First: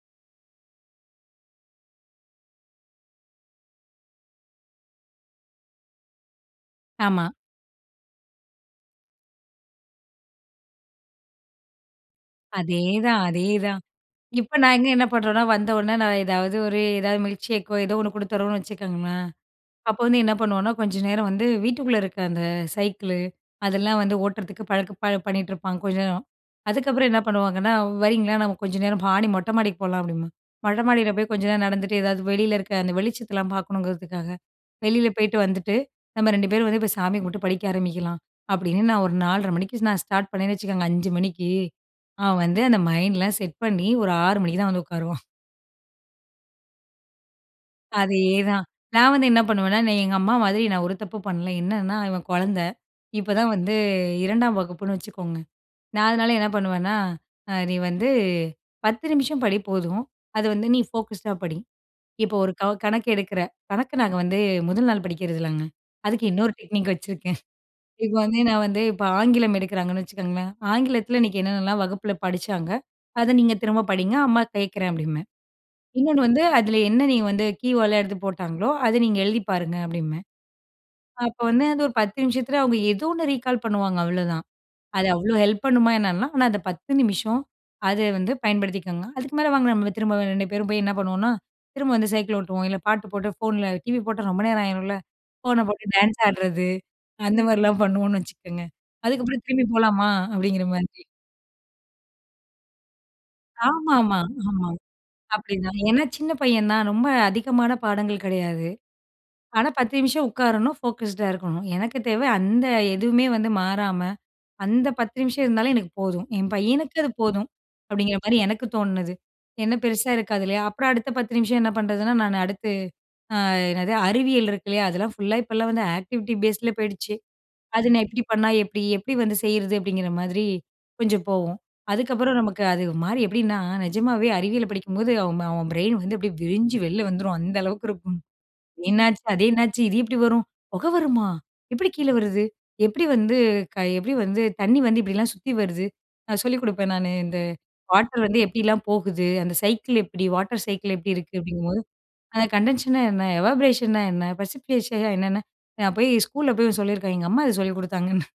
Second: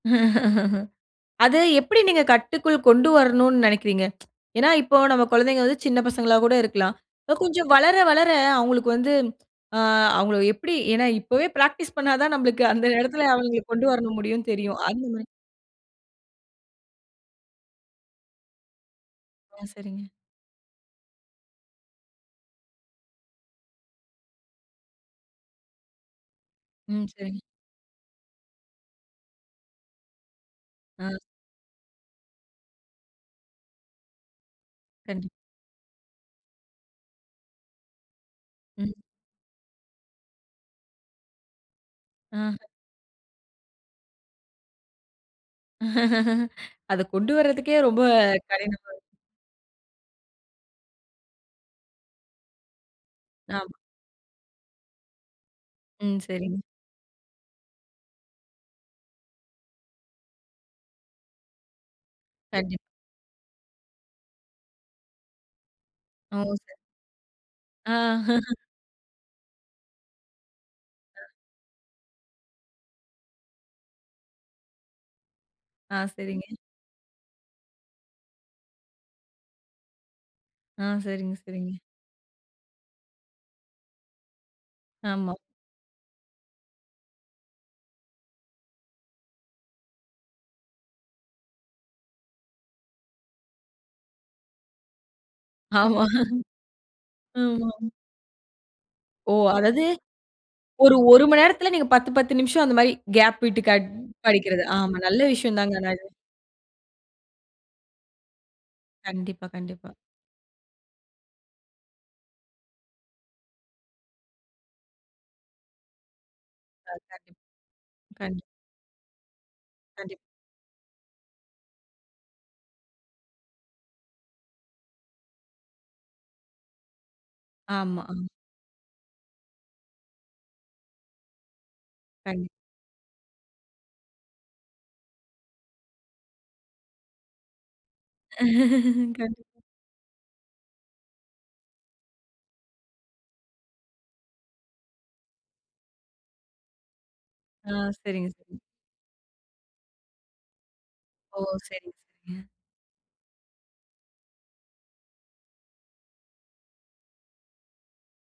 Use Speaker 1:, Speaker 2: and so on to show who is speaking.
Speaker 1: அதை எப்படி நீங்க கட்டுக்குள் கொண்டு வரனும்னு நினைக்கிறீங்க, ஏனா இப்போ நம் குழந்தைகள் வந்து சின்ன பசங்களா கூட இருக்கலாம்.
Speaker 2: ஆமா.
Speaker 1: கொஞ்சம் வளர வளர அவங்களுக்கு வந்து, ஆ அவங்கள எப்படி ஏனா இப்போவே பிராக்டிஸ் பண்னா தான் நம்மளுக்கு அந்த
Speaker 2: அதேதான்,
Speaker 1: இடத்தில அவங்களை
Speaker 2: அதேதான்.
Speaker 1: கொண்டு வர முடியுனு
Speaker 2: இப்ப
Speaker 1: தெரியும்.
Speaker 2: நாங்க என்ன பண்ணுறோம்ன்னா, வந்த உடனே நான் ஏதாவது ஒரு எதாவது மில்க்ஷேக் ஒ ஏதோ ஒன்னு கொடுத்துறோம்னு வச்சுக்கோங்களேன்,
Speaker 1: ஆ
Speaker 2: அப்போ
Speaker 1: சரிங்க.
Speaker 2: வந்து என்ன பண்ணுவோம்னா கொஞ்ச நேரம் வந்து வீட்டுக்குள்ள இருக்க அந்த சைக்கிள், அதெல்லாம் வந்து ஓட்டுறதுக்கு பழக்க பண்ணிகிட்டுருப்பாங்க கொஞ்ச நேரம்.
Speaker 1: ம்
Speaker 2: அதுக்கப்புறம் என்ன
Speaker 1: சரிங்க.
Speaker 2: பண்ணுவாங்கன்னா, "வரீங்களா நம்ம கொஞ்சம் நேரம் மாடி மொட்டை மாடிக்கு போகலாம்" அப்படிம்பாங்க. மொட்டை
Speaker 1: ஆ.
Speaker 2: மாடியில போய் கொஞ்ச நேரம் நடந்துட்டு எதாவது வெளியில் இருக்கிற அந்த வெளிச்சத்தலாம் பார்க்கணுங்கிறதுக்காக. வெளியில
Speaker 1: கண்டிப்பா
Speaker 2: போய்ட்டு வந்துட்டு, நம்ம 2 பேரும் இப்ப வந்து போய் சாமியை கும்பிட்டு படிக்க ஆரம்பிக்கலாம், அப்படின்னு
Speaker 1: ம்.
Speaker 2: நான் ஒரு 4:30 மணிக்கு நான் ஸ்டார்ட் பண்ணேன்னு வச்சுக்கோங்க, 5:00 மணிக்கு அவன் வந்து
Speaker 1: ஆ.
Speaker 2: அந்த மைண்ட்லாம் செட் பண்ணி ஒரு 6:00 மணிக்கு தான் வந்து உட்காருவான்.
Speaker 1: அதை கொண்டு வரதுக்கே ரொம்ப
Speaker 2: அதேதான்
Speaker 1: கடினமா இருக்கும்.
Speaker 2: நான் வந்து என்ன பண்ணுவேன்னா, நீ எங்க அம்மா மாதிரி, நான் ஒரு தப்பும் பண்ணல. என்னன்னா, இவன் குழந்தை, இப்பதான் வந்து
Speaker 1: ஆமா.
Speaker 2: 2ஆம் வகுப்புன்னு வச்சுக்கோங்க. நான்
Speaker 1: ம்
Speaker 2: அதனால என்ன
Speaker 1: சரிங்க.
Speaker 2: பண்ணுவேன்னா, அ நீ வந்து 10 நிமிஷம் படி போதும், அது வந்து நீ ஃபோகஸ்ட் டா படி, இப்போ ஒரு கவ
Speaker 1: கண்டிப்பா
Speaker 2: கணக்கு எடுக்கிற. கணக்கு நாங்க வந்து முதல் நாள் படிக்கிறதில்லங்க. அதுக்கு
Speaker 1: ஓ
Speaker 2: இன்னொரு
Speaker 1: சரி.
Speaker 2: டெக்னிக் வச்சிருக்கேன்.
Speaker 1: ஆ.
Speaker 2: இப்போ வந்து நான் வந்து இப்போ ஆங்கிலம் எடுக்கிறாங்கன்னு வச்சுக்கோங்களேன், ஆங்கிலத்தில இன்னைக்கு என்னென்னலாம் வகுப்பில படிச்சாங்க, அதை நீங்க திரும்ப படிங்க, அம்மா கேட்கிறேன் அப்படிம்பேன்.
Speaker 1: ஆ
Speaker 2: இன்னொன்னு வந்து
Speaker 1: சரிங்க.
Speaker 2: அதில என்ன நீங்க வந்து கீவேர்ட் ல எடுத்து போட்டாங்களோ அதை நீங்க எழுதி பாருங்க அப்படின்பேன்.
Speaker 1: ஆ, சரிங்க,
Speaker 2: அப்போ வந்து
Speaker 1: சரிங்க.
Speaker 2: அது ஒரு 10 நிமிஷத்தில, அவங்க ஏதோ ஒன்னு ரீகால் பண்ணுவாங்க அவ்வளோதான், அது
Speaker 1: ஆமா.
Speaker 2: அவ்வளோ ஹெல்ப் பண்ணுமா என்னலாம், ஆனா அந்த 10 நிமிஷம் அதை வந்து பயன்படுத்திக்கோங்க. அதுக்கு மேலே வாங்க நம்ம திரும்ப 2 பேரும் போய் என்ன பண்ணுவோம்னா, திரும்ப வந்து சைக்கிள் ஓட்டுவோம், இல்லை பாட்டு போட்டு ஃபோனில டிவி போட்டா ரொம்ப நேரம் ஆயிரும்ல, ஃபோனை போட்டு
Speaker 1: ஆமா,
Speaker 2: டான்ஸ் ஆடுறது, அந்த
Speaker 1: ஆமா.
Speaker 2: மாதிரிலாம் பண்ணுவோம்னு வச்சுக்கோங்க.
Speaker 1: ஓ!
Speaker 2: அதுக்கப்புறம் திரும்பி
Speaker 1: அதாவது
Speaker 2: போலாமா அப்படிங்கிற
Speaker 1: ஒரு
Speaker 2: மாதிரி.
Speaker 1: 1 மணி நேரத்துல, நீங்க 10 10 நிமிஷம், அந்த மாரி கேப் விட்டு காட்
Speaker 2: ஆமாமா,
Speaker 1: படிக்கிறது,
Speaker 2: ஆமா
Speaker 1: ஆமா நல்ல விஷயம்
Speaker 2: அப்படிதான்.
Speaker 1: தாங்க ஆனா
Speaker 2: ஏன்னா
Speaker 1: இது.
Speaker 2: சின்ன பையன் தான், ரொம்ப அதிகமான பாடங்கள் கிடையாது,
Speaker 1: கண்டிப்பா,
Speaker 2: ஆனா
Speaker 1: கண்டிப்பா.
Speaker 2: 10 நிமிஷம் உட்காரணும் ஃபோகஸ்ட் டா இருக்கணும். எனக்கு தேவை அந்த எதுவுமே வந்து மாறாம, அந்த 10 நிமிஷம் இருந்தாலும் எனக்கு போதும், என் பையனுக்கு அது
Speaker 1: கண்டிப்பா,
Speaker 2: போதும், அப்படிங்கிற மாதிரி
Speaker 1: கண்டிப்பா.
Speaker 2: எனக்கு தோன்னது, என்ன பெருசா
Speaker 1: கண்டிப்
Speaker 2: இருக்காது இல்லையா. அப்புறம் அடுத்த பத்து நிமிஷம் என்ன பண்ணுறதுன்னா. நான் அடுத்து ஆ என்னது அறிவியல் இருக்கு இல்லையா அதெல்லாம் ஃபுல்லா இப்போலாம் வந்து ஆக்டிவிட்டி பேஸ் ல போயிடுச்சு, அது நான்
Speaker 1: ஆமா,
Speaker 2: எப்படி
Speaker 1: ம்.
Speaker 2: பண்ணா எப்படி, எப்படி வந்து செய்றது, அப்படிங்கிற மாதிரி கொஞ்சம் போவும். அதுக்கப்புறம்
Speaker 1: கண்டிப்
Speaker 2: நமக்கு அது மாறி எப்படின்னா, நிஜமாவே அறிவியல் படிக்கும்போது அவன் அவன் பிரெயின் வந்து அப்படியே விரிஞ்சி வெளிய வந்துரும், அந்த அளவுக்கு இருக்கும். என்னாச்சு? அதே
Speaker 1: கண்டிப்
Speaker 2: என்னாச்சு? இது எப்படி வரும்? புகை வருமா? எப்படி கீழே வருது? எப்படி வந்து எப்படி வந்து தண்ணி வந்து இப்படிலாம் சுத்தி வருது? நான் சொல்லிக் கொடுப்பேன் நானு, இந்த
Speaker 1: ஆ
Speaker 2: வாட்டர்
Speaker 1: சரிங்க,
Speaker 2: வந்து
Speaker 1: சரிங்க.
Speaker 2: எப்படிலாம் போகுது, அந்த சைக்கிள் எப்படி வாட்டர் சைக்கிள் எப்படி இருக்கு
Speaker 1: ஓ!
Speaker 2: அப்படிங்கும்போது,
Speaker 1: சரி, சரி.
Speaker 2: அந்த கண்டன்ஷேஷன் ன என்ன? எவாபரேஷன் ன என்ன? பிரசிபிடேஷன் என்னென்ன நான் போய் ஸ்கூல்ல போய் சொல்லியிருக்கான், எங்க அம்மா அத சொல்லிக் குடுத்தாங்கன்னு